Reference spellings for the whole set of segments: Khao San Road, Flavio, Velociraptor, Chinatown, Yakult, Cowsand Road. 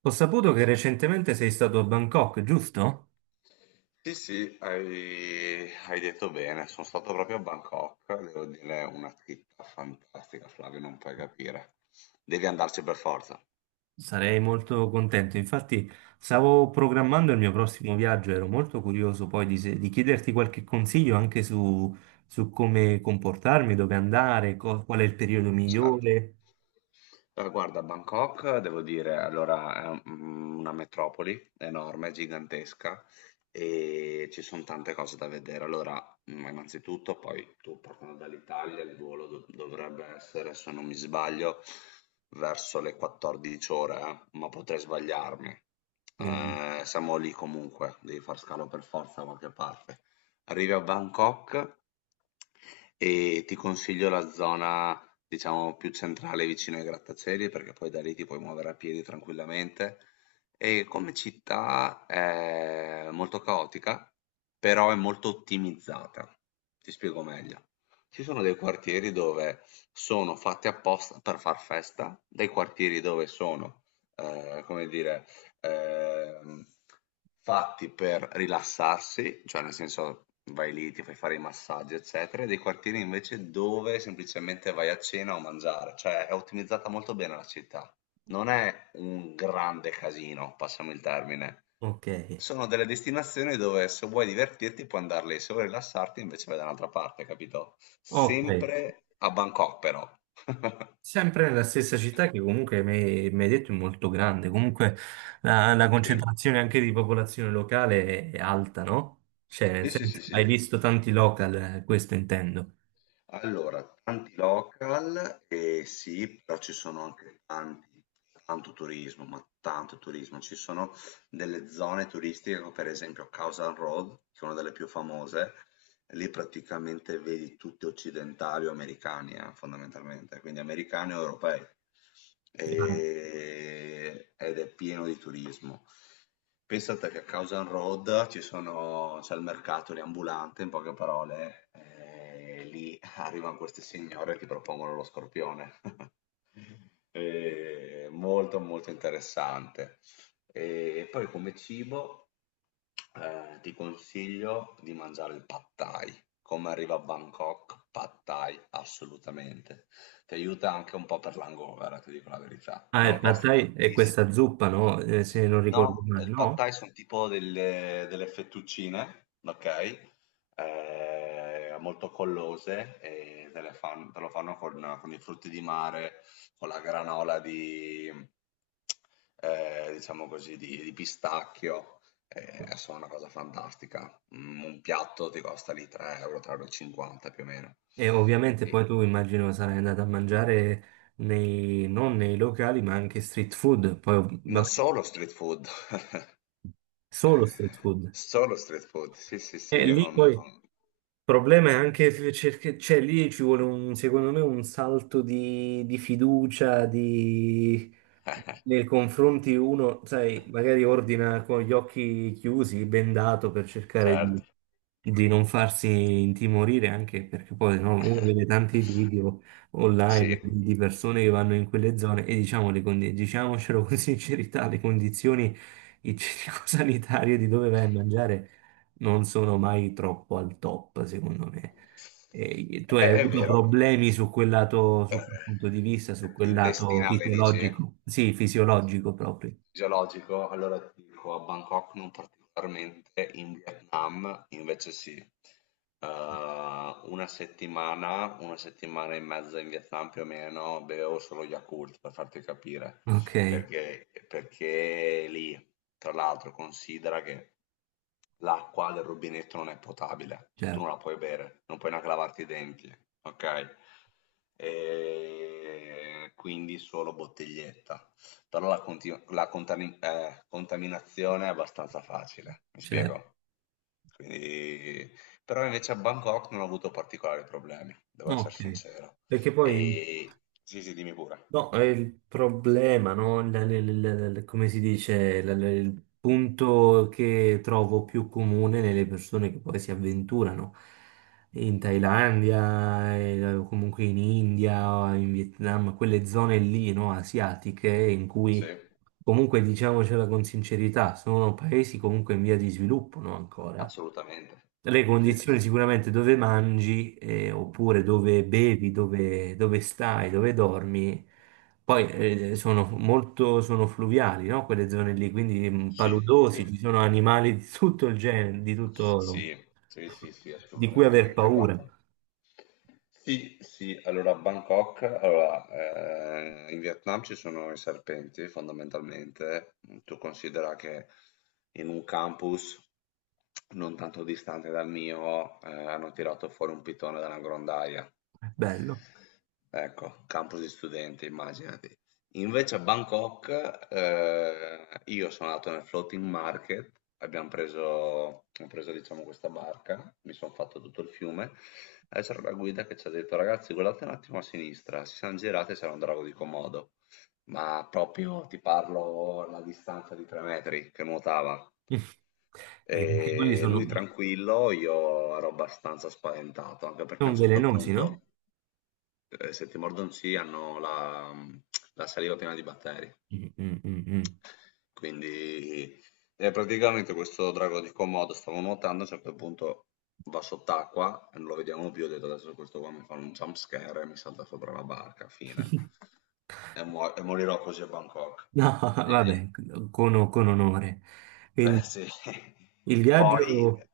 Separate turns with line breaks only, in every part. Ho saputo che recentemente sei stato a Bangkok, giusto?
Sì, sì, hai detto bene. Sono stato proprio a Bangkok, devo dire, è una città fantastica, Flavio, non puoi capire. Devi andarci per forza.
Sarei molto contento. Infatti, stavo programmando il mio prossimo viaggio, ero molto curioso poi di, se- di chiederti qualche consiglio anche su come comportarmi, dove andare, qual è il periodo
Certo.
migliore.
Allora, guarda, Bangkok, devo dire, allora una metropoli enorme, gigantesca e ci sono tante cose da vedere. Allora, innanzitutto, poi tu partendo dall'Italia, il volo dovrebbe essere, se non mi sbaglio, verso le 14 ore, ma potrei sbagliarmi.
Quindi,
Siamo lì comunque, devi far scalo per forza da qualche parte. Arrivi a Bangkok e ti consiglio la zona diciamo più centrale vicino ai grattacieli perché poi da lì ti puoi muovere a piedi tranquillamente. E come città è molto caotica, però è molto ottimizzata. Ti spiego meglio. Ci sono dei quartieri dove sono fatti apposta per far festa, dei quartieri dove sono, eh, come dire, ehm, fatti per rilassarsi, cioè nel senso vai lì, ti fai fare i massaggi, eccetera, e dei quartieri invece dove semplicemente vai a cena o a mangiare, cioè è ottimizzata molto bene la città. Non è un grande casino, passami il termine.
ok,
Sono delle destinazioni dove se vuoi divertirti puoi andare lì, se vuoi rilassarti invece vai da un'altra parte, capito?
ok.
Sempre a Bangkok però.
Sempre nella stessa città che comunque mi hai detto è molto grande, comunque la concentrazione anche di popolazione locale è alta, no? Cioè, nel
Sì, sì, sì,
senso, hai
sì.
visto tanti local, questo intendo.
Allora, tanti local, sì, però ci sono anche tanti tanto turismo, ma tanto turismo. Ci sono delle zone turistiche come per esempio Cowsand Road, che è una delle più famose, lì praticamente vedi tutti occidentali o americani, fondamentalmente, quindi americani o europei. Ed è pieno di turismo. Pensate che a Cowsand Road c'è il mercato lì ambulante, in poche parole, lì arrivano queste signore e ti propongono lo scorpione. Molto molto interessante. E poi come cibo ti consiglio di mangiare il pad thai. Come arriva a Bangkok, pad thai, assolutamente. Ti aiuta anche un po' per l'hangover, ti dico la verità.
Ah,
Non
il pad
costa
thai è
tantissimo.
questa zuppa, no? Se non ricordo
No,
male,
il pad
no?
thai sono tipo delle fettuccine, ok? Molto collose e te, te lo fanno con i frutti di mare, con la granola di, diciamo così, di pistacchio. È solo una cosa fantastica. Un piatto ti costa lì 3 euro, 3,50 più o meno.
E ovviamente
E
poi tu immagino sarai andato a mangiare non nei locali, ma anche street food, poi
non
vabbè,
solo street food,
solo street food.
solo street food. Sì, sì, sì,
E
io
lì
non...
poi il
non...
problema è anche cioè lì ci vuole un, secondo me, un salto di fiducia nei confronti uno, sai, magari ordina con gli occhi chiusi, bendato per cercare
Certo.
di non farsi intimorire, anche perché poi no, uno vede tanti video online
Sì,
di persone che vanno in quelle zone e diciamo diciamocelo con sincerità, le condizioni igienico-sanitarie di dove vai a mangiare non sono mai troppo al top, secondo me. E tu hai
è
avuto
vero.
problemi su quel lato, su
Ehm,
quel punto di vista, su quel lato
Intestinale dici?
fisiologico? Sì, fisiologico proprio.
Geologico? Allora ti dico, a Bangkok non particolarmente, in Vietnam invece sì. Una settimana e mezza in Vietnam più o meno, bevevo solo Yakult per farti capire,
Ok,
perché lì, tra l'altro, considera che l'acqua del rubinetto non è potabile, cioè tu
certo,
non la puoi bere, non puoi neanche lavarti i denti, ok? E quindi solo bottiglietta. Però la contaminazione è abbastanza facile, mi
certo.
spiego? Quindi... Però invece a Bangkok non ho avuto particolari problemi, devo essere
Ok.
sincero.
Perché poi
E... Sì, sì, dimmi pure.
no, è il problema, no? Come si dice, il punto che trovo più comune nelle persone che poi si avventurano in Thailandia, o comunque in India, o in Vietnam, quelle zone lì, no? Asiatiche, in
Sì,
cui comunque diciamocela con sincerità, sono paesi comunque in via di sviluppo, no? Ancora
assolutamente.
le
Sì,
condizioni
sì,
sicuramente dove mangi, oppure dove bevi, dove stai, dove dormi, poi sono fluviali, no? Quelle zone lì, quindi
sì. Sì.
paludosi, ci sono animali di tutto il genere, di tutto,
Sì, sì, sì, sì,
di cui aver
assolutamente.
paura.
Guarda. Sì, sì, allora a Bangkok, allora, in Vietnam ci sono i serpenti fondamentalmente. Tu considera che in un campus non tanto distante dal mio hanno tirato fuori un pitone da una grondaia.
Bello.
Ecco, campus di studenti, immaginati. Invece a Bangkok, io sono andato nel floating market, ho preso diciamo questa barca, mi sono fatto tutto il fiume, e c'era la guida che ci ha detto ragazzi guardate un attimo a sinistra, si sono girati e c'era un drago di Komodo, ma proprio ti parlo alla distanza di 3 metri che nuotava.
E anche quelli
E
sono,
lui tranquillo, io ero abbastanza spaventato, anche perché a
sono
un certo
velenosi,
punto
no?
Se ti mordono sì, hanno la la saliva piena di batteri.
Mm, mm, mm, mm.
Quindi e praticamente questo drago di Komodo stava nuotando, a un certo punto va sott'acqua, e non lo vediamo più, ho detto: "Adesso questo qua mi fa un jump scare e mi salta sopra la barca, fine". E morirò così a Bangkok.
No,
E
vabbè, con onore.
eh
Quindi
sì.
il
Poi
viaggio.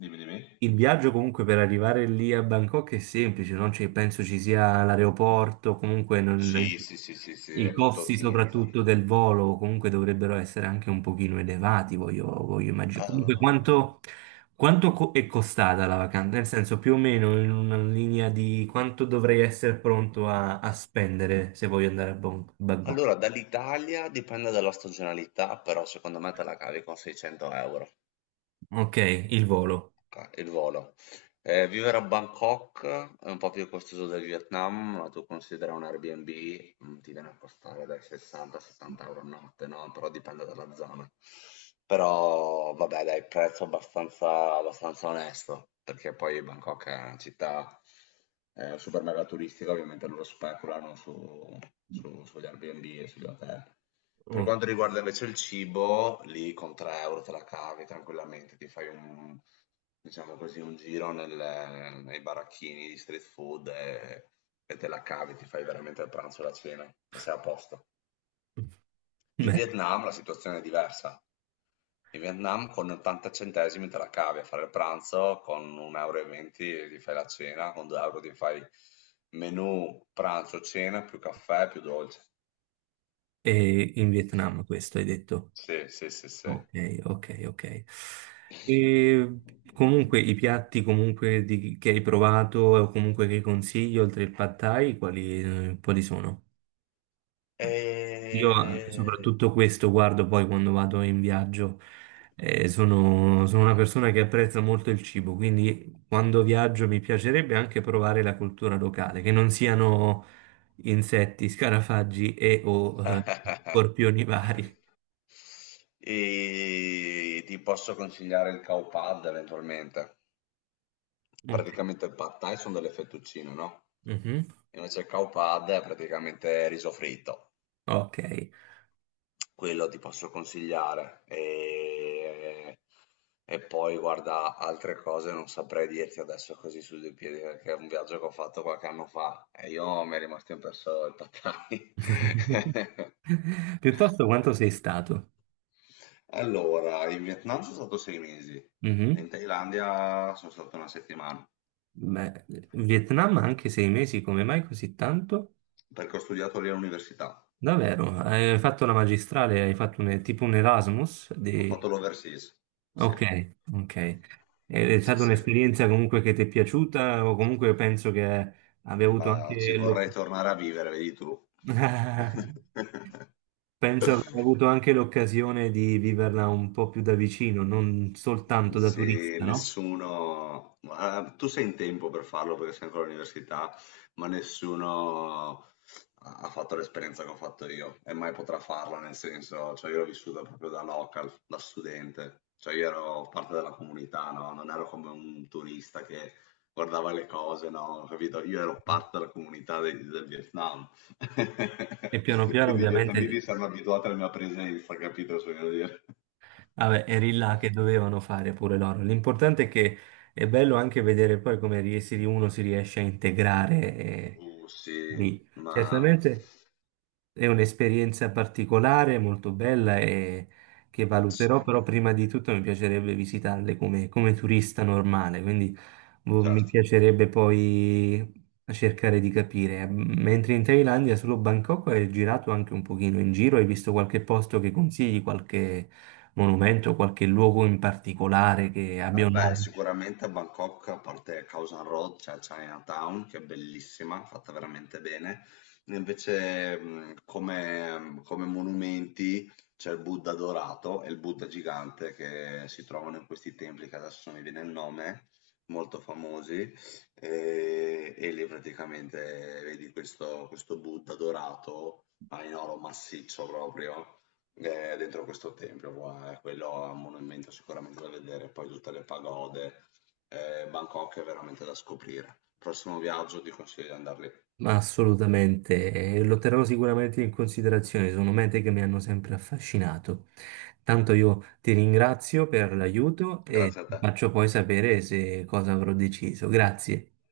dimmi.
Il viaggio comunque per arrivare lì a Bangkok è semplice, non c'è- penso ci sia l'aeroporto, comunque
Sì, sì, sì, sì, sì,
i
è tutto
costi
ottimizza
soprattutto del volo comunque dovrebbero essere anche un pochino elevati, voglio immaginare. Comunque
ehm
quanto, è costata la vacanza? Nel senso, più o meno, in una linea di quanto dovrei essere pronto a spendere se voglio andare a Bangkok.
Allora, dall'Italia dipende dalla stagionalità, però secondo me te la cavi con 600 €
Ok, il volo.
il volo. Vivere a Bangkok è un po' più costoso del Vietnam, ma tu considera un Airbnb, ti viene a costare dai 60 70 € a notte, no? Però dipende dalla zona. Però vabbè, dai, prezzo abbastanza onesto, perché poi Bangkok è una città super mega turistica, ovviamente loro speculano sugli Airbnb e sugli hotel. Per
Oh,
quanto riguarda invece il cibo, lì con 3 € te la cavi tranquillamente, ti fai un, diciamo così, un giro nei baracchini di street food e te la cavi, ti fai veramente il pranzo e la cena, e sei a posto. In
bene.
Vietnam la situazione è diversa. In Vietnam con 80 centesimi te la cavi a fare il pranzo, con 1,20 € e venti ti fai la cena, con 2 € ti fai menù, pranzo, cena, più caffè, più dolce.
E in Vietnam questo hai detto.
Sì, sì, sì, sì.
Ok, ok, ok. E comunque i piatti comunque che hai provato o comunque che consigli oltre il pad thai, quali, quali sono? Io
Ehm,
soprattutto questo guardo poi quando vado in viaggio. Sono una persona che apprezza molto il cibo, quindi quando viaggio mi piacerebbe anche provare la cultura locale, che non siano insetti, scarafaggi o scorpioni vari.
e ti posso consigliare il cow pad eventualmente.
Ok.
Praticamente il pad thai sono delle fettuccine, no?
Mhm.
Invece il cow pad è praticamente riso fritto.
Ok.
Quello ti posso consigliare. E poi guarda, altre cose non saprei dirti adesso così su due piedi, perché è un viaggio che ho fatto qualche anno fa e io mi è rimasto impresso il Pad Thai.
Piuttosto quanto sei stato?
Allora, in Vietnam sono stato 6 mesi,
Mhm.
in Thailandia sono stato una settimana,
Beh, Vietnam anche 6 mesi, come mai così tanto?
perché ho studiato lì all'università.
Davvero? Hai fatto la magistrale, hai fatto tipo un Erasmus?
Ho fatto l'overseas. Sì,
Ok, ok. È
sì,
stata
sì.
un'esperienza comunque che ti è piaciuta o comunque penso che abbia avuto
Ma ci
anche
vorrei tornare a vivere, vedi tu.
penso abbia avuto anche l'occasione di viverla un po' più da vicino, non soltanto da
Sì,
turista, no?
nessuno, ma tu sei in tempo per farlo perché sei ancora all'università, ma nessuno ha ha fatto l'esperienza che ho fatto io e mai potrà farla, nel senso, cioè io l'ho vissuta proprio da local, da studente, cioè io ero parte della comunità, no? Non ero come un turista che guardava le cose, no? Capito? Io ero parte della comunità del Vietnam,
E piano piano
quindi i vietnamiti
ovviamente,
si erano abituati alla mia presenza, capito cosa voglio dire?
vabbè, eri là che dovevano fare pure loro. L'importante è che è bello anche vedere poi come uno si riesce a integrare,
Sì,
lì.
ma
Certamente, è un'esperienza particolare, molto bella, e che
sì,
valuterò, però prima di tutto mi piacerebbe visitarle come, come turista normale, quindi boh, mi
certo.
piacerebbe poi cercare di capire. Mentre in Thailandia, solo Bangkok, hai girato anche un pochino in giro, hai visto qualche posto che consigli, qualche monumento, qualche luogo in particolare che abbia un
Vabbè,
nome?
sicuramente a Bangkok, a parte Khao San Road, c'è Chinatown, che è bellissima, fatta veramente bene. Invece, come, come monumenti, c'è il Buddha dorato e il Buddha gigante che si trovano in questi templi, che adesso non mi viene il nome, molto famosi. E lì praticamente vedi questo, questo Buddha dorato, ma in oro massiccio proprio dentro questo tempio, qua, quello è un monumento sicuramente da vedere, poi tutte le pagode. Bangkok è veramente da scoprire. Prossimo viaggio ti consiglio di andar lì.
Ma assolutamente, lo terrò sicuramente in considerazione, sono mete che mi hanno sempre affascinato. Tanto io ti ringrazio per l'aiuto e
Grazie a
ti
te.
faccio poi sapere se cosa avrò deciso. Grazie.